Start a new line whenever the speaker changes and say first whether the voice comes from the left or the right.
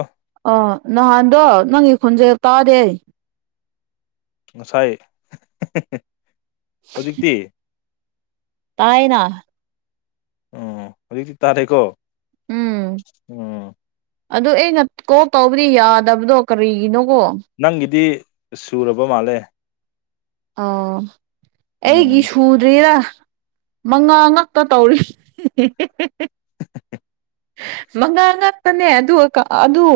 left: ꯑꯥ
right: ꯑꯣ ꯅꯍꯥꯟꯗꯣ ꯅꯪꯒꯤ ꯈꯣꯟꯖꯦꯜ ꯇꯥꯗꯦ
left: ꯉꯁꯥꯏ [unintelligible] ꯍꯧꯖꯤꯛꯇꯤ
right: ꯇꯥꯏꯌꯦꯅꯥ
left: ꯎꯝ ꯍꯧꯖꯤꯛꯇꯤ ꯇꯥꯔꯦꯀꯣ
right: ꯎꯝ
left: ꯎꯝ
right: ꯑꯗꯨ ꯑꯩꯅ ꯀꯣꯜ ꯇꯧꯕꯗꯤ ꯌꯥꯗꯕꯗꯣ ꯀꯔꯤꯒꯤꯅꯣꯀꯣ?
left: ꯅꯪꯒꯤꯗꯤ ꯁꯨꯔꯕ ꯃꯥꯜꯂꯦ
right: ꯑꯧ
left: ꯎꯝ
right: ꯑꯩꯒꯤ ꯁꯨꯗ꯭ꯔꯤꯗꯥ ꯃꯉꯥ ꯉꯛꯇꯥ ꯇꯧꯔꯤ [unintelligible] ꯃꯉꯥ ꯉꯛꯇꯥꯅꯦ ꯑꯗꯨ ꯀꯥ ꯑꯗꯨ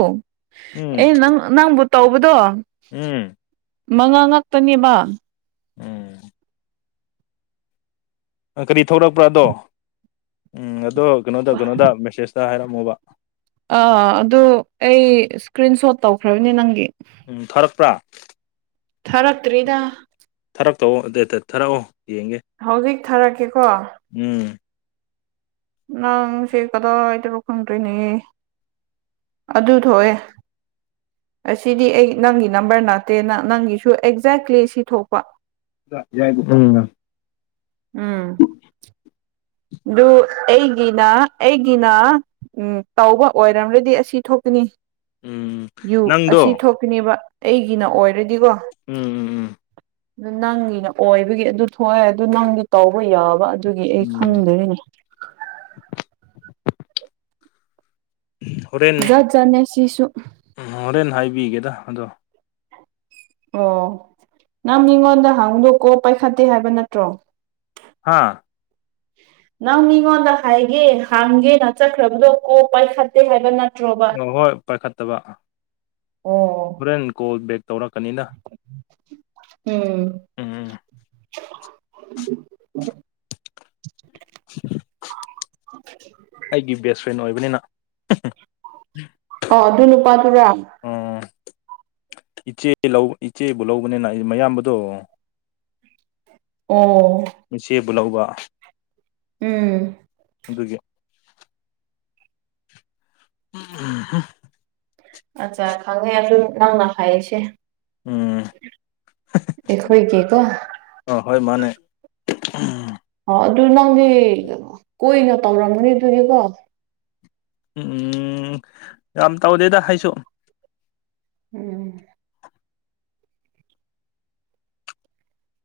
left: ꯎꯝ
right: ꯑꯩꯅ ꯅꯪ ꯅꯪꯕꯨ ꯇꯧꯕꯗꯣ
left: ꯎꯝ
right: ꯃꯉꯥ ꯉꯛꯇꯅꯦꯕ
left: ꯎꯝ ꯑꯥ ꯀꯔꯤ ꯊꯣꯛꯔꯛꯄ꯭ꯔꯥ ꯑꯗꯣ ꯎꯝ ꯑꯗꯣ ꯀꯩꯅꯣꯗ ꯀꯩꯅꯣꯗ ꯃꯦꯁꯦꯖꯇꯥ ꯍꯥꯏꯔꯝꯃꯣꯕ
right: ꯑꯥ ꯑꯗꯨ ꯑꯩ ꯁ꯭ꯀ꯭ꯔꯤꯟꯁꯣꯠ ꯇꯧꯈ꯭ꯔꯕꯅꯦ ꯅꯪꯒꯤ
left: ꯎꯝ ꯊꯥꯔꯛꯄ꯭ꯔꯥ?
right: ꯊꯥꯔꯛꯇ꯭ꯔꯤꯗ
left: ꯊꯥꯔꯛ ꯇꯧꯑꯣ ꯑꯗꯦꯇꯦꯠ ꯊꯥꯔꯛꯑꯣ ꯌꯦꯡꯒꯦ
right: ꯍꯧꯖꯤꯛ ꯊꯥꯔꯛꯀꯦꯀꯣ
left: ꯎꯝ
right: ꯅꯪ ꯁꯦ ꯀꯗꯥꯏꯗꯅꯣ ꯈꯪꯗ꯭ꯔꯦꯅꯦ ꯑꯗꯨ ꯊꯣꯛꯑꯦ ꯑꯁꯤꯗꯤ ꯑꯩ ꯅꯪꯒꯤ ꯅꯝꯕꯔ ꯅꯠꯇꯦꯅ ꯅꯪꯒꯤꯁꯨ ꯑꯦꯛꯖꯦꯛꯂꯤ ꯁꯤ ꯊꯣꯛꯄ
left: ꯌꯥꯏ [unintelligible] ꯎꯝꯅ
right: ꯎꯝ ꯗꯨ ꯑꯩꯒꯤꯅꯥ ꯑꯩꯒꯤꯅꯥ ꯎꯝ ꯇꯧꯕ ꯑꯣꯏ꯭ꯔꯝꯔꯗꯤ ꯑꯁꯤ ꯊꯣꯛꯀꯅꯤ
left: ꯎꯝ
right: ꯌꯨ
left: ꯅꯪꯗꯣ
right: ꯑꯁꯤ ꯊꯣꯛꯈꯤꯅꯦꯕ ꯑꯩꯒꯤꯅ ꯑꯣꯏꯔꯗꯤꯀꯣ
left: ꯎꯝ ꯎꯝ ꯎꯝ
right: ꯅꯪꯒꯤꯅ ꯑꯣꯏꯕꯒꯤ ꯑꯗꯨ ꯊꯣꯛꯑꯦ ꯑꯗꯨ ꯅꯪꯗꯤ ꯇꯧꯕ ꯌꯥꯕ ꯑꯗꯨꯒꯤ ꯑꯩ
left: ꯎꯝ
right: ꯈꯪꯗꯦꯅꯦ ꯖꯠꯖꯥꯠꯅꯦ ꯁꯤꯁꯨ
left: ꯎꯝ ꯍꯣꯔꯦꯟ ꯍꯥꯏꯕꯤꯒꯦꯗ ꯑꯗꯣ
right: ꯑꯣ ꯅꯪ ꯃꯤꯉꯣꯟꯗ ꯍꯥꯡꯗꯣꯛꯀꯣ ꯄꯥꯏꯈꯠꯇꯦ ꯍꯥꯏꯕ ꯅꯠꯇ꯭ꯔꯣ
left: ꯍꯥꯥ
right: ꯅꯪ ꯃꯤꯉꯣꯟꯗ ꯍꯥꯏꯒꯦ ꯍꯥꯡꯒꯦꯅ ꯆꯠꯈ꯭ꯔꯕꯗꯣ ꯀꯣ ꯄꯥꯏꯈꯠꯇꯦ ꯍꯥꯏꯕ ꯅꯠ
left: ꯑꯣ ꯍꯣꯏ ꯄꯥꯏꯈꯠꯇꯕ
right: ꯑꯣ
left: ꯍꯣꯔꯦꯟ ꯀꯣꯜ ꯕꯦꯛ ꯇꯧꯔꯛꯀꯅꯤꯅ
right: ꯎꯝ
left: ꯎꯝ ꯎꯝ [unintelligible] ꯑꯩꯒꯤ ꯕꯦꯁ ꯐ꯭ꯔꯦꯟ ꯑꯣꯏꯕꯅꯤꯅ
right: ꯑꯣ ꯑꯗꯨ ꯅꯨꯄꯥꯗꯨꯔꯥ
left: ꯑꯣ ꯏꯆꯦ ꯂꯧ ꯏꯆꯦꯕꯨ ꯂꯧꯕꯅꯤꯅ ꯑꯩ ꯃꯌꯥꯝꯕꯗꯣ
right: ꯑꯣ
left: ꯏꯆꯦꯕꯨ ꯂꯧꯕ
right: ꯎꯝ
left: ꯑꯗꯨꯒꯤ ꯑꯥꯍꯥ [unintelligible]
right: ꯑꯠꯆꯥ ꯈꯪꯉꯦ ꯑꯗꯨꯝ ꯅꯪꯅ ꯍꯥꯏꯔꯤꯁꯦ
left: ꯎꯝ [unintelligible]
right: ꯑꯩꯈꯣꯏꯒꯤꯀꯣ
left: ꯍꯣꯏ ꯃꯥꯟꯅꯦ
right: ꯑꯣ ꯑꯗꯨ ꯅꯪꯗꯤ ꯀꯣꯏꯅ ꯇꯧꯔꯝꯒꯅꯤ ꯑꯗꯨꯗꯤꯀꯣ
left: ꯎꯝ ꯌꯥꯝ ꯇꯧꯗꯦꯗ ꯑꯩꯁꯨ
right: ꯎꯝ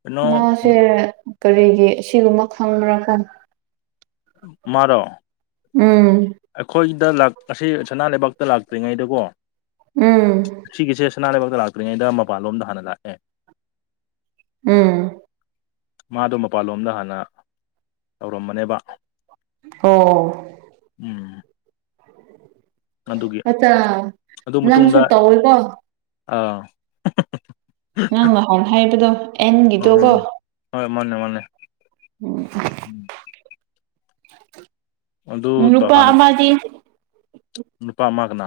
left: ꯀꯩꯅꯣ
right: ꯃꯥꯁꯦ ꯀꯔꯤꯒꯤ ꯑꯁꯤꯒꯨꯝꯕ ꯈꯪꯕ꯭ꯔꯥ ꯈꯪ
left: ꯃꯥꯔꯣ
right: ꯎꯝ
left: ꯑꯩꯈꯣꯏꯗ ꯂꯥꯛ ꯑꯁꯤ ꯁꯅꯥ ꯂꯩꯕꯥꯛꯇ ꯂꯥꯛꯇ꯭ꯔꯤꯉꯩꯗꯀꯣ
right: ꯎꯝ
left: ꯁꯤꯒꯤꯁꯦ ꯁꯅꯥ ꯂꯩꯕꯛꯇ ꯂꯥꯛꯇ꯭ꯔꯤꯉꯩꯗ ꯃꯄꯥꯟꯂꯣꯝꯗ ꯍꯥꯟꯅ ꯂꯥꯛꯈꯔ꯭ꯦ
right: ꯎꯝ
left: ꯃꯥꯗꯣ ꯃꯄꯥꯟꯂꯣꯝꯗ ꯍꯥꯟꯅ ꯇꯧꯔꯝꯕꯅꯦꯕ
right: ꯍꯣ
left: ꯎꯝ [unintelligible] ꯑꯗꯨꯒꯤ
right: ꯑꯠꯆꯥ
left: ꯑꯗꯨ
right: ꯅꯪꯁꯨ
left: ꯃꯇꯨꯡꯗ
right: ꯇꯧꯋꯦꯀꯣ
left: ꯑꯥ [unintelligible]
right: ꯅꯪ ꯉꯥꯍꯥꯟ ꯍꯥꯏꯕꯗꯣ ꯑꯦꯟꯒꯤꯗꯣ ꯀꯣ
left: ꯎꯝ ꯍꯣꯏ ꯃꯥꯟꯅꯦ ꯃꯥꯟꯅꯦ
right: ꯎꯝ
left: ꯑꯗꯨ
right: ꯎꯝ ꯔꯨꯄꯥ
left: ꯍꯥꯟꯅ
right: ꯑꯃꯗꯤ
left: ꯅꯨꯄꯥ ꯃꯥꯒꯅ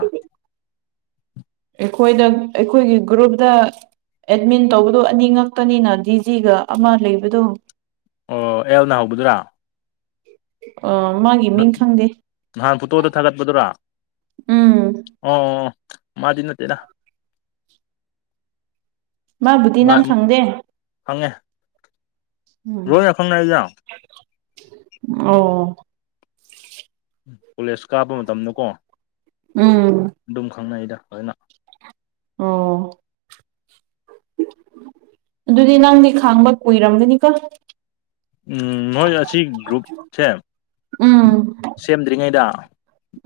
right: ꯑꯦꯈꯣꯏꯗ ꯑꯩꯈꯣꯏꯒꯤ ꯒ꯭ꯔꯨꯞꯇ ꯑꯦꯗꯃꯤꯟ ꯇꯧꯕꯗꯣ ꯑꯅꯤ ꯉꯛꯇꯅꯤꯅ ꯗꯤꯖꯤꯒ ꯑꯃ ꯂꯩꯕꯗꯣ
left: ꯑꯣ ꯑꯦꯜꯅ ꯍꯧꯕꯗꯨꯔꯥ
right: ꯑꯥ ꯃꯥꯒꯤ ꯃꯤꯡ
left: [unintelligible]
right: ꯈꯪꯗꯦ
left: ꯅꯍꯥꯟ ꯐꯣꯇꯣꯗ ꯊꯥꯒꯠꯄꯗꯨꯔꯥ
right: ꯎꯝ
left: ꯑꯣ [unintelligible] ꯃꯥꯗꯤ ꯅꯠꯇꯦꯗ
right: ꯃꯥꯕꯨꯗꯤ
left: ꯃꯥ
right: ꯅꯪ ꯈꯪꯗꯦ
left: ꯈꯪꯉꯦ ꯅꯣꯏꯅ ꯈꯪꯅꯩꯗ
right: ꯑꯣ
left: ꯀꯣꯂꯦꯖ ꯀꯥꯕ ꯃꯇꯝꯗ ꯀꯣ
right: ꯎꯝ
left: ꯑꯗꯨꯨꯝ ꯈꯪꯅꯩꯗ ꯂꯣꯏꯅ
right: ꯑꯣ [unintelligible] ꯑꯗꯨꯗꯤ ꯅꯪꯗꯤ ꯈꯡꯕ ꯀꯨꯏꯔꯝꯒꯅꯤꯀꯣ
left: ꯎꯝ ꯃꯣꯏ ꯑꯁꯤ ꯒ꯭ꯔꯨꯞꯁꯦ
right: ꯎꯝ
left: ꯁꯦꯝꯗ꯭ꯔꯤꯉꯩꯗ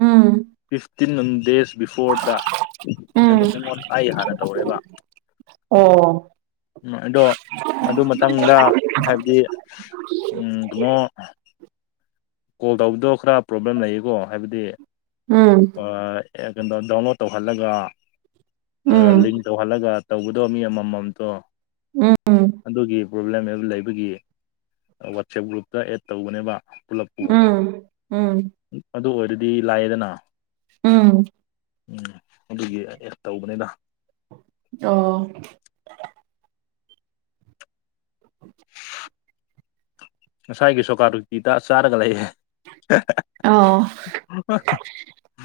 right: ꯎꯝ
left: ꯐꯤꯐꯇꯤꯟ ꯗꯦꯖ ꯕꯤꯐꯣꯔꯗ
right: ꯎꯝ
left: ꯑꯩꯉꯣꯟ ꯑꯩ ꯍꯥꯟꯅ ꯇꯧꯔꯦꯕ
right: ꯑꯣ
left: ꯎꯝ ꯑꯗꯣ ꯑꯗꯨ ꯃꯇꯝꯗ ꯍꯥꯏꯕꯗꯤ ꯀꯨꯅꯣ ꯀꯣꯜ ꯇꯧꯕꯗꯣ ꯈꯔ ꯄ꯭ꯔꯣꯕ꯭ꯂꯦꯝ ꯂꯩꯌꯦꯀꯣ ꯍꯥꯏꯕꯗꯤ
right: ꯎꯝ
left: ꯑꯦ [unintelligible] ꯀꯩꯅꯣ ꯗꯥꯎꯟꯂꯣꯗ ꯇꯧꯍꯜꯂꯒ
right: ꯎꯝ
left: ꯂꯤꯡ ꯇꯧꯍꯜꯂꯒ ꯇꯧꯕꯗꯣ ꯃꯤ ꯑꯃꯃꯝꯇꯣ
right: ꯎꯝ
left: ꯑꯗꯨꯒꯤ ꯄ꯭ꯔꯣꯕ꯭ꯂꯦꯝ ꯌꯥꯝ ꯂꯩꯕꯒꯤ ꯋꯥꯠꯆꯦꯞ ꯒ꯭ꯔꯨꯞꯇ ꯑꯦꯗ ꯇꯧꯕꯅꯦꯕ ꯄꯨꯂꯞ ꯀꯤ
right: ꯎꯝ ꯎꯝ
left: ꯑꯗꯨ ꯑꯣꯏꯔꯗꯤ ꯂꯥꯏꯑꯦꯗꯅ
right: ꯎꯝ
left: [unintelligible] ꯑꯗꯨꯒꯤ ꯑꯦꯠ ꯇꯧꯕꯅꯦꯗ
right: ꯑꯣ [inaudible]
left: ꯉꯁꯥꯏꯒꯤ ꯁꯣꯀꯥ ꯔꯨꯇꯤꯗ ꯆꯥꯔꯒ ꯂꯩꯌꯦ [unintelligible]
right: ꯑꯣ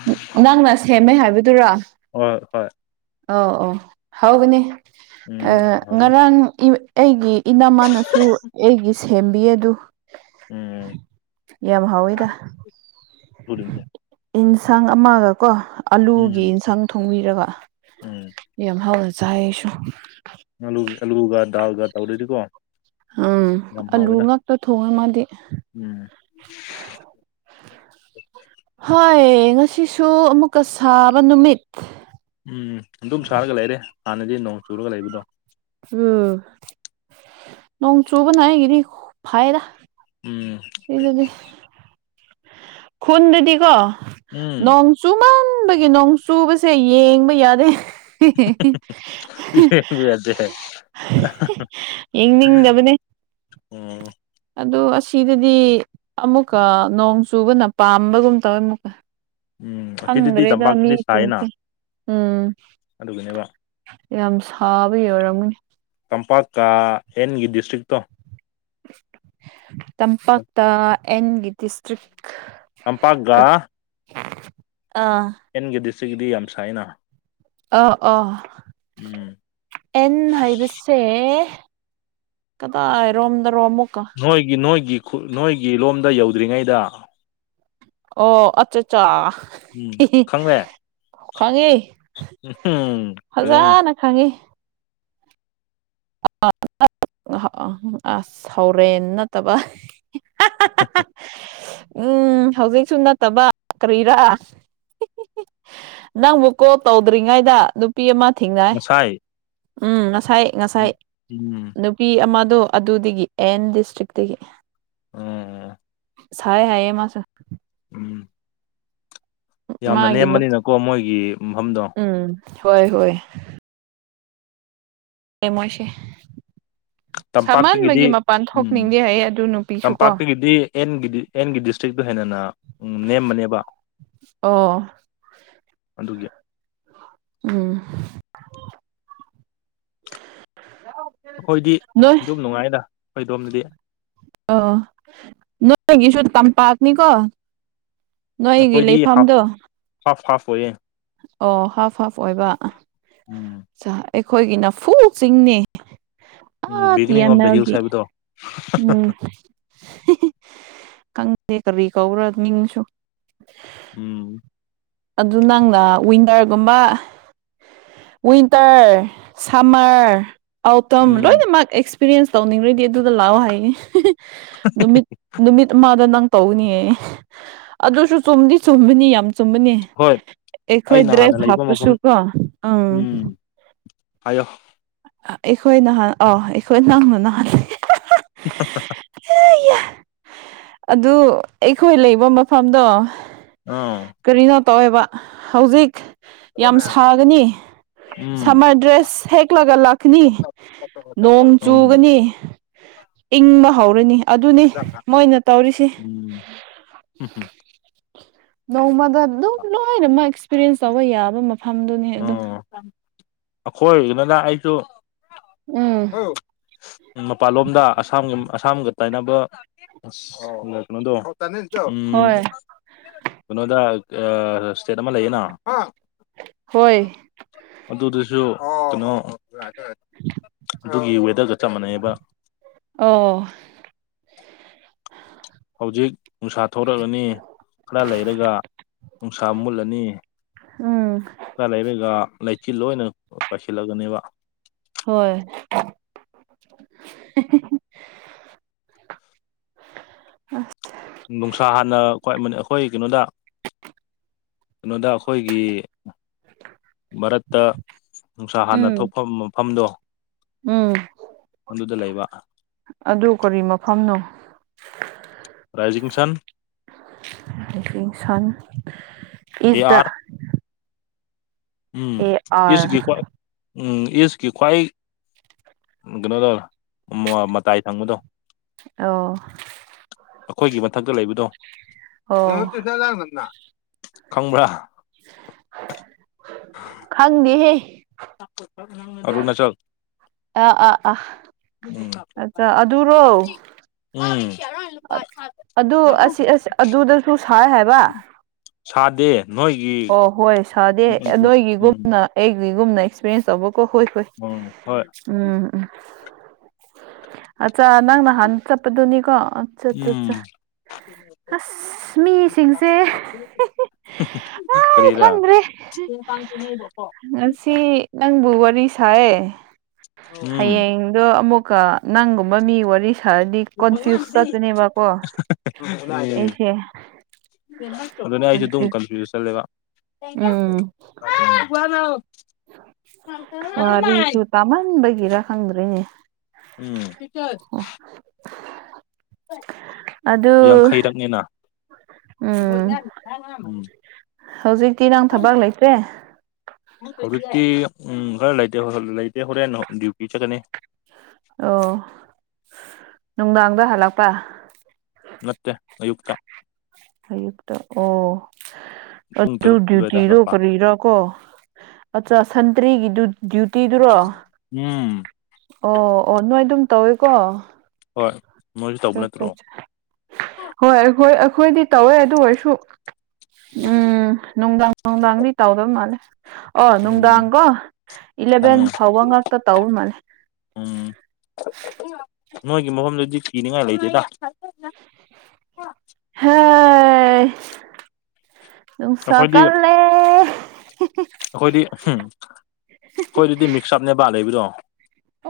right: [unintelligible] ꯅꯪꯅ ꯁꯦꯝꯃꯦ ꯍꯥꯏꯕꯗꯨꯔꯣ
left: ꯍꯣꯏ ꯍꯣꯏ
right: ꯑꯧ ꯑꯣ ꯍꯥꯎꯒꯅꯤ
left: ꯎꯝ ꯍꯥꯎꯕꯅꯤ
right: ꯉꯔꯥꯡ ꯏ ꯑꯩꯒꯤ ꯏꯅꯝꯃꯅꯁꯨ ꯑꯩꯒꯤ ꯁꯦꯝꯕꯤꯌꯦ ꯑꯗꯨ
left: ꯎꯝ
right: [unintelligible] ꯌꯥꯝ ꯍꯥꯎꯋꯦꯗ ꯏꯟꯁꯥꯡ ꯑꯃꯒ ꯀꯣ
left: ꯎꯝ
right: ꯑꯂꯨꯒꯤ ꯏꯟꯁꯥꯡ ꯊꯣꯡꯕꯤꯔꯒ
left: ꯎꯝ
right: [unintelligible] ꯌꯥꯝ ꯍꯥꯎꯅ ꯆꯥꯏ ꯑꯩꯁꯨ
left: ꯑꯂꯨ ꯑꯂꯨꯒ ꯗꯥꯜꯒ ꯇꯧꯔꯗꯤꯀꯣ
right: ꯎꯝ
left: ꯌꯥꯝ
right: ꯑꯂꯨ
left: ꯍꯥꯎꯋꯦꯗ
right: ꯉꯥꯛꯇ ꯊꯣꯡꯉꯦ ꯃꯥꯗꯤ꯫
left: [unintelligible]
right: ꯍꯣꯏ ꯉꯁꯤꯁꯨ ꯑꯃꯨꯛꯀ ꯁꯥꯕ ꯅꯨꯃꯤꯠ
left: ꯎꯝ ꯑꯗꯨꯝ ꯁꯥꯔꯒ ꯂꯩꯔꯦ ꯍꯥꯟꯅꯗꯤ ꯅꯣꯡ ꯆꯨꯔꯒ ꯂꯩꯕꯗꯣ꯫
right: ꯎꯝ ꯅꯣꯡ ꯆꯨꯕꯅ ꯑꯩꯒꯤꯅꯤ ꯐꯩꯗ꯫
left: ꯎꯝ
right: ꯁꯤꯗꯗꯤ ꯈꯨꯟꯗꯗꯤꯀꯣ
left: ꯎꯝ
right: ꯅꯣꯡ ꯆꯨꯃꯟꯕꯒꯤ ꯅꯣꯡ ꯆꯨꯕꯁꯦ ꯌꯦꯡꯕ ꯌꯥꯗꯦ꯫
left: ꯌꯦꯡꯕ ꯌꯥꯗꯦ
right: ꯌꯦꯡꯅꯤꯡꯗꯕꯅꯦ
left: ꯑꯣ
right: ꯑꯗꯨ ꯑꯁꯤꯗꯗꯤ ꯑꯃꯨꯛꯀ ꯅꯣꯡ ꯆꯨꯕꯅ ꯄꯥꯝꯕꯒꯨꯝ ꯇꯧꯋꯦ ꯑꯃꯨꯛꯀ꯫
left: ꯎꯝ ꯑꯁꯤꯗꯗꯤ
right: ꯈꯪꯗ꯭ꯔꯦꯗ
left: ꯇꯝꯄꯥꯛꯇꯗꯤ ꯁꯥꯏꯅ
right: ꯃꯤꯁꯤꯡꯁꯦ ꯎꯝ
left: ꯑꯗꯨꯒꯤꯅꯦꯕ
right: ꯌꯥꯝ ꯁꯥꯕꯒꯤ ꯑꯣꯏꯔꯝꯒꯅꯤ
left: ꯇꯝꯄꯥꯛꯀꯥ ꯍꯦꯟꯒꯤ ꯗꯤꯁꯇ꯭ꯔꯤꯛꯇꯣ
right: ꯇꯝꯄꯥꯛꯇ ꯑꯦꯟꯒꯤ ꯗꯤꯁꯇ꯭ꯔꯤꯛ
left: ꯇꯝꯄꯥꯛꯒ
right: ꯑꯥ
left: ꯑꯦꯟꯒꯤ ꯗꯤꯁꯇ꯭ꯔꯤꯛꯀꯤꯗꯤ ꯌꯥꯝ ꯁꯥꯏꯅ
right: ꯑ ꯑꯣ
left: ꯎꯝ
right: ꯑꯦꯟ ꯍꯥꯏꯕꯁꯦ ꯀꯗꯥꯏꯔꯣꯝꯗꯔꯣ ꯑꯃꯨꯛꯀ
left: ꯅꯣꯏꯒꯤ ꯅꯣꯏꯒꯤ ꯈꯨ ꯅꯣꯏꯒꯤ ꯂꯣꯝꯗ ꯌꯧꯗ꯭ꯔꯤꯉꯩꯗ
right: ꯑꯣ ꯑꯆꯥ ꯆꯥ
left: ꯎꯝ ꯈꯪꯂꯦ
right: ꯈꯥꯡꯉꯦ
left: ꯎꯝ ꯑꯗꯨꯅ
right: ꯐꯖꯅ ꯈꯥꯡꯉꯤ꯫ [unintelligible] ꯑ ꯑꯁ ꯍꯧꯔꯦꯟ ꯅꯠꯇꯕ [unintelligible] ꯎꯝ ꯍꯧꯖꯤꯛꯁꯨ ꯅꯠꯇꯕ ꯀꯔꯤꯔꯥ? ꯅꯪꯕꯨ ꯀꯣꯜ ꯇꯧꯗ꯭ꯔꯤꯉꯩꯗ ꯅꯨꯄꯤ ꯑꯃ ꯊꯦꯡꯅꯥꯏ
left: ꯉꯁꯥꯏ
right: ꯎꯝ ꯉꯁꯥꯏ ꯉꯁꯥꯏ
left: ꯎꯝ
right: ꯅꯨꯄꯤ ꯑꯃꯗꯣ ꯑꯗꯨꯗꯒꯤ ꯑꯦꯟ ꯗꯤꯁꯇ꯭ꯔꯤꯛꯇꯒꯤ
left: ꯑꯣ
right: ꯁꯥꯏ ꯍꯥꯏꯌꯦ ꯃꯥꯁꯨ꯫
left: ꯎꯝ ꯌꯥꯝꯅ
right: ꯃꯥꯒꯤ ꯅꯨ
left: ꯅꯦꯝꯕꯅꯤꯅꯀꯣ ꯃꯣꯏꯒꯤ ꯃꯐꯝꯗꯣ
right: ꯎꯝ ꯍꯣꯏ ꯍꯣꯏ ꯑꯦꯃꯣꯏꯁꯦ
left: ꯇꯝꯄꯥꯛꯇꯒꯤꯗꯤ ꯎꯝ
right: ꯑꯗꯨ ꯅꯨꯄꯤꯁꯨ ꯀꯣ
left: ꯇꯝꯄꯥꯛꯇꯒꯤꯗꯤ ꯑꯦꯟꯒꯤ ꯑꯦꯟꯒꯤ ꯗꯤꯁꯇ꯭ꯔꯤꯛꯇꯣ ꯍꯦꯟꯅꯅ ꯎꯝ ꯅꯦꯝꯕꯅꯦꯕ
right: ꯑꯣ
left: ꯑꯗꯨꯒꯤ
right: ꯎꯝ
left: ꯑꯈꯣꯏꯗꯤ
right: ꯅꯣꯏ
left: ꯑꯗꯨꯝ ꯅꯨꯡꯉꯥꯏꯗ ꯑꯈꯣꯏꯗꯣꯝꯗꯗꯤ
right: ꯑꯣ ꯑꯣ ꯅꯣꯏꯒꯤꯁꯨ ꯇꯝꯄꯥꯛꯅꯤꯀꯣ ꯅꯣꯏꯒꯤ
left: ꯑꯩꯈꯣꯏꯗꯤ ꯍꯥꯐ
right: ꯂꯩꯐꯝꯗꯣ
left: ꯍꯥꯐ ꯍꯥꯐ ꯑꯣꯏꯌꯦ
right: ꯑꯣ ꯍꯥꯐ ꯍꯥꯐ ꯑꯣꯏꯕ
left: ꯎꯝ
right: ꯆꯥ ꯑꯩꯈꯣꯏꯒꯤꯅ ꯐꯨꯜ ꯆꯤꯡꯅꯤ
left: ꯎꯝ
right: ꯑꯥ the
left: beginning
right: M
left: of the hills
right: ꯑꯦꯜꯒꯤ
left: ꯍꯥꯏꯕꯗꯣ
right: [unintelligible] ꯈꯪꯗꯦ ꯀꯔꯤ ꯀꯧꯕ꯭ꯔꯥ ꯃꯤꯡꯁꯨ [inaudible]
left: ꯎꯝ
right: ꯑꯗꯨ ꯅꯪꯅ ꯋꯤꯟꯇꯔꯒꯨꯝꯕ ꯋꯤꯟꯇꯔ ꯁꯝꯃꯔ ꯑꯥꯎꯇꯝ
left: ꯎꯝ
right: ꯂꯣꯏꯅꯃꯛ ꯑꯦꯛꯁꯄꯤꯔꯤꯌꯦꯟꯁ ꯇꯧꯅꯤꯡꯈ꯭ꯔꯗꯤ ꯑꯗꯨꯗ ꯂꯥꯛꯑꯣ ꯍꯥꯏꯌꯦ ꯅꯨꯃꯤꯠ ꯅꯨꯃꯤꯠ ꯑꯃꯗ ꯅꯪ ꯇꯧꯒꯅꯤꯑꯌꯦ ꯑꯗꯨꯁꯨ ꯆꯨꯝꯗꯤ ꯆꯨꯝꯕꯅꯤ ꯌꯥꯝ ꯆꯨꯝꯕꯅꯦ
left: ꯍꯣꯏ ꯑꯩꯅ ꯍꯥꯟꯅ ꯂꯩꯕ ꯃꯐꯝ ꯎꯝ ꯍꯥꯏꯌꯣ
right: ꯑ ꯑꯩꯈꯣꯏ ꯅꯍꯥꯟ ꯑꯥ ꯑꯩꯈꯣꯏ ꯅꯪꯅ ꯅꯍꯜꯂꯦ
left: [unintelligible]
right: ꯑꯗꯨ ꯑꯩꯈꯣꯏ ꯂꯩꯕ ꯃꯐꯝꯗꯣ
left: ꯑꯝ
right: ꯀꯔꯤꯅꯣ ꯇꯧꯋꯦꯕꯥ ꯍꯧꯖꯤꯛ ꯌꯥꯝ ꯁꯥꯒꯅꯤ
left: ꯎꯝ
right: ꯁꯥꯃꯔ ꯗ꯭ꯔꯦꯁ ꯁꯦꯛꯂꯒ ꯂꯥꯛꯀꯅꯤ ꯅꯣꯡ ꯆꯨꯒꯅꯤ ꯏꯪꯕ ꯍꯧꯔꯅꯤ ꯑꯗꯨꯅꯤ ꯃꯣꯏꯅ ꯇꯧꯔꯤꯁꯤ
left: ꯎꯝ ꯎꯝ
right: ꯅꯣꯡꯃꯗ ꯑꯗꯨꯝ ꯂꯣꯏꯅꯃꯛ ꯑꯦꯛꯁꯄꯔꯤꯌꯦꯟꯁ ꯇꯧꯕ ꯌꯥꯕ ꯃꯐꯝꯗꯨꯅꯤ ꯑꯗꯨ
left: ꯑꯈꯣꯏꯒꯤꯗꯅ ꯑꯩꯖꯨ
right: ꯎꯝ
left: ꯑꯧ ꯎꯝ ꯃꯄꯥꯜꯂꯣꯝꯗ ꯑꯁꯥꯝꯒ ꯑꯁꯥꯝꯒ ꯇꯥꯏꯅꯕ ꯑꯁ ꯀꯩꯅꯣꯗꯣ [unintelligible] ꯎꯝ
right: ꯍꯣꯏ
left: ꯀꯩꯅꯣꯗ ꯑꯥ ꯁ꯭ꯇꯦꯠ ꯑꯃ ꯂꯩꯌꯦꯅꯥ
right: ꯍꯣꯏ
left: ꯑꯗꯨꯗꯨꯁꯨ ꯀꯩꯅꯣ ꯑꯗꯨꯒꯤ ꯋꯦꯗꯔꯒ ꯆꯞ ꯃꯥꯟꯅꯩꯑꯦꯕꯥ
right: ꯑꯣ
left: ꯍꯧꯖꯤꯛ ꯅꯨꯡꯁꯥ ꯊꯣꯛꯔꯛꯔꯅꯤ ꯈꯔ ꯂꯩꯔꯒ ꯅꯨꯡꯁꯥ ꯃꯨꯠꯂꯅꯤ
right: ꯎꯝ
left: ꯈꯔ ꯂꯩꯔꯒ ꯂꯩꯆꯤꯜ ꯂꯣꯏꯅ ꯄꯥꯏꯁꯤꯜꯂꯛꯑꯅꯦꯕꯥ
right: ꯍꯣꯏ [unintelligible]
left: ꯅꯨꯡꯁꯥ ꯍꯥꯟꯅ ꯈ꯭ꯋꯥꯏ ꯃꯅ ꯑꯩꯈꯣꯏ ꯀꯩꯅꯣꯗ ꯀꯩꯅꯣꯗ ꯑꯩꯈꯣꯏꯒꯤ ꯃꯔꯛꯇ ꯅꯨꯡꯁꯥ ꯍꯥꯟꯅ
right: ꯎꯝ
left: ꯊꯣꯛꯐꯝ ꯃꯐꯝꯗꯣ
right: ꯎꯝ
left: ꯑꯗꯨꯗ ꯂꯩꯕ
right: ꯑꯗꯨ ꯀꯔꯤ ꯃꯐꯝꯅꯣ
left: ꯔꯥꯏꯖꯤꯡ ꯁꯟ
right: [unintelligible]
left: ꯑꯦ
right: ꯏꯖꯗ
left: ꯑꯥꯔ ꯎꯝ
right: ꯑꯦ
left: [unintelligible]
right: ꯑꯥꯔ
left: ꯎꯝ ꯑꯦꯁꯀꯤ ꯈ꯭ꯋꯥꯏ ꯎꯝ ꯀꯩꯅꯣꯗ ꯃꯨꯋꯥ ꯃꯇꯥꯏ ꯊꯪꯕꯗꯣ
right: ꯑꯣ
left: ꯑꯥꯈꯣꯏꯒꯤ ꯃꯊꯛꯇ ꯂꯩꯕꯗꯣ
right: ꯑꯣ
left: [unintelligible] ꯈꯪꯕ꯭ꯔꯥ
right: ꯈꯪꯗꯦꯍꯦ
left: [unintelligible] ꯑꯥꯔꯨꯅꯥꯆꯜ
right: ꯑꯥ ꯑꯥ ꯑꯥ
left: ꯎꯝ
right: ꯑꯠꯆꯥ ꯑꯗꯨꯔꯣ
left: ꯎꯝ [unintelligible]
right: ꯇꯨ ꯁꯥꯏ ꯍꯥꯏꯕ
left: ꯁꯥꯗꯦ ꯅꯣꯏꯒꯤ
right: ꯑꯣ ꯍꯣꯏ ꯁꯥꯗꯦ
left: ꯎꯝ
right: ꯅꯣꯏꯒꯤꯒꯨꯝꯅ ꯑꯩꯒꯤꯒꯨꯝꯅ ꯑꯦꯛꯁꯄꯤꯔꯦꯟꯁ ꯇꯧꯕꯀꯣ ꯍꯣꯏ ꯍꯣꯏ
left: ꯎꯝ ꯍꯣꯏ
right: ꯎꯝ ꯎꯝ ꯑꯠꯆꯥ ꯅꯪ ꯅꯍꯥꯟ ꯆꯠꯄꯗꯨꯅꯤꯀꯣ ꯆꯠ ꯆꯠ
left: ꯎꯝ
right: ꯆꯥ ꯑꯁ ꯃꯤꯁꯤꯡꯁꯦ
left: [unintelligible]
right: ꯑꯩ
left: ꯀꯔꯤꯔꯥ
right: ꯈꯪꯗ꯭ꯔꯦ
left: ꯁꯀ꯭ꯨꯜ
right: ꯉꯁꯤ ꯅꯪꯕꯨ
left: [unintelligible] ꯎꯝ
right: ꯍꯥꯌꯦꯡꯗꯣ ꯑꯃꯨꯛꯀ ꯅꯪꯒꯨꯝꯕ ꯃꯤ ꯋꯥꯔꯤ ꯁꯥꯔꯗꯤ ꯀꯣꯟꯐ꯭ꯌꯨꯁ ꯆꯠꯄꯅꯦꯕꯀꯣ
left: ꯎꯝ
right: ꯑꯩꯁꯦ
left: ꯑꯗꯨꯅꯦ ꯑꯩꯖꯨ ꯑꯗꯨꯝ ꯀꯟꯐ꯭ꯌꯨꯁ ꯆꯠꯂꯦꯕ
right: ꯎꯝ
left: [unintelligible]
right: ꯋꯥꯔꯤꯁꯨ ꯇꯥꯃꯟꯕꯒꯤꯔ ꯈꯪꯗ꯭ꯔꯦ
left: ꯎꯝ [unintelligible]
right: ꯑꯗꯨ
left: ꯌꯥꯡꯈꯩꯔꯛꯅꯤꯅ
right: ꯎꯝ
left: [unintelligible]
right: ꯍꯧꯖꯤꯛꯇꯤ ꯅꯪ ꯊꯕꯛ ꯂꯩꯇ꯭ꯔꯦ
left: ꯍꯧꯖꯤꯛꯇꯤ ꯎꯝ ꯈꯔ ꯂꯩꯇꯦ ꯍꯣ ꯂꯩꯇꯦ ꯍꯣꯔꯦꯟ ꯍꯣ ꯗ꯭ꯌꯨꯇꯤ ꯆꯠꯀꯅꯤ
right: ꯑꯣ ꯅꯨꯡꯗꯥꯡꯗ ꯍꯜꯂꯛꯄ
left: ꯅꯠꯇꯦ ꯑꯌꯨꯛꯇ
right: ꯑꯌꯨꯛꯇ ꯑꯣ
left: ꯄꯨꯡ
right: ꯑꯗꯨ
left: ꯇꯔꯨꯛ ꯑꯗꯨꯋꯥꯏꯗ
right: ꯗ꯭ꯌꯨꯇꯤꯗꯨ
left: ꯍꯜꯂꯛꯄ
right: ꯀꯔꯤꯔꯥ ꯀꯣ ꯑꯠꯆꯥ ꯁꯟꯇ꯭ꯔꯤꯒꯤꯗꯨ ꯗ꯭ꯌꯨꯇꯤꯗꯨꯔꯣ
left: ꯎꯝ
right: ꯑꯣ ꯑꯣ ꯅꯣꯏ ꯑꯗꯨꯝ ꯇꯧꯋꯦꯀꯣ
left: ꯍꯣꯏ ꯅꯣꯏꯁꯨ ꯇꯧꯕ
right: ꯆꯠ
left: ꯅꯠꯇ꯭ꯔꯣ
right: ꯆꯠ ꯆꯥ ꯍꯣꯏ ꯑꯩꯈꯣꯏ ꯑꯩꯈꯣꯏꯗꯤ ꯇꯧꯋꯦ ꯑꯗꯨ ꯑꯣꯏꯔꯁꯨ ꯎꯝ ꯅꯨꯡꯗꯥꯡ ꯅꯨꯡꯗꯥꯡꯗꯤ ꯇꯧꯔꯃꯥꯜꯂꯦ ꯑꯣ
left: ꯎꯝ
right: ꯅꯨꯡꯗꯥꯡꯀꯣ ꯏꯂꯥꯚꯦꯟ
left: ꯎꯝ
right: ꯐꯥꯎꯕ ꯉꯥꯛꯇ ꯇꯧꯕ ꯃꯥꯜꯂꯦ
left: ꯎꯝ ꯅꯣꯏꯒꯤ ꯃꯐꯝꯗꯨꯗꯤ ꯀꯤꯅꯤꯡꯉꯥꯏ ꯂꯩꯇꯦꯗ
right: ꯍꯥꯏ ꯅꯨꯡꯁꯥ
left: ꯑꯩꯈꯣꯏꯗꯤ
right: ꯀꯜꯂꯦ [unintelligible]
left: ꯑꯩꯈꯣꯏꯗꯤ ꯍꯨꯝ ꯑꯩꯈꯣꯏꯗꯗꯤ ꯃꯤꯛꯁ ꯑꯞꯅꯦꯕ ꯂꯩꯕꯗꯣ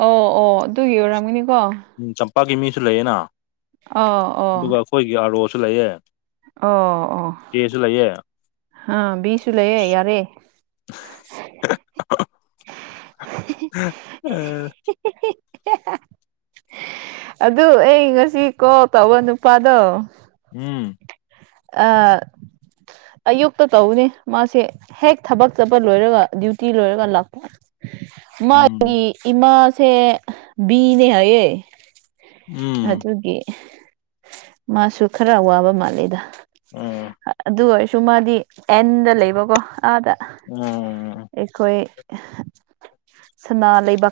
right: ꯑꯣ ꯑꯣ ꯑꯗꯨꯒꯤ ꯑꯣꯏꯔꯝꯒꯅꯤꯀꯣ
left: ꯎꯝ ꯆꯝꯄꯥꯛꯀꯤ ꯃꯤꯁꯨ ꯂꯩꯌꯦꯅ
right: ꯑꯥꯎ ꯑꯣ
left: ꯑꯗꯨꯒ ꯑꯩꯈꯣꯏꯒꯤ ꯑꯥꯔꯣꯁꯨ ꯂꯩꯌꯦ
right: ꯑꯣ ꯑꯣ
left: ꯑꯦꯁꯨ ꯂꯩꯌꯦ
right: ꯑꯥ ꯕꯤꯁꯨ ꯂꯩꯌꯦ ꯌꯥꯔꯦ
left: [unintelligible]
right: ꯍꯦ ꯍꯦ ꯑꯗꯨ ꯑꯩ ꯉꯁꯤ ꯀꯣꯜ ꯇꯧꯕ ꯅꯨꯄꯥꯗꯣ
left: ꯎꯝ
right: ꯑꯥ ꯑꯌꯨꯛꯇ ꯇꯧꯕꯅꯦ ꯃꯥꯁꯦ ꯍꯦꯛ ꯊꯕꯛ ꯆꯠꯄ ꯂꯣꯏꯔꯒ ꯗ꯭ꯌꯨꯇꯤ ꯂꯣꯏꯔꯒ ꯂꯥꯛꯄ ꯃꯥꯒꯤ
left: ꯎꯝ
right: ꯏꯃꯥꯁꯦ ꯕꯤꯅꯦ ꯍꯥꯏꯌꯦ
left: ꯎꯝ
right: ꯑꯗꯨꯒꯤ ꯃꯥꯁꯨ ꯈꯔ ꯋꯥꯕ ꯃꯥꯜꯂꯤꯗ
left: ꯎꯝ
right: ꯑꯗꯨ ꯑꯣꯏꯔꯁꯨ ꯃꯥꯗꯤ ꯑꯦꯟꯗ ꯂꯩꯕꯀꯣ ꯑꯥꯗ
left: ꯎꯝ
right: ꯑꯩꯈꯣꯏ ꯁꯅꯥ ꯂꯩꯕꯥꯛ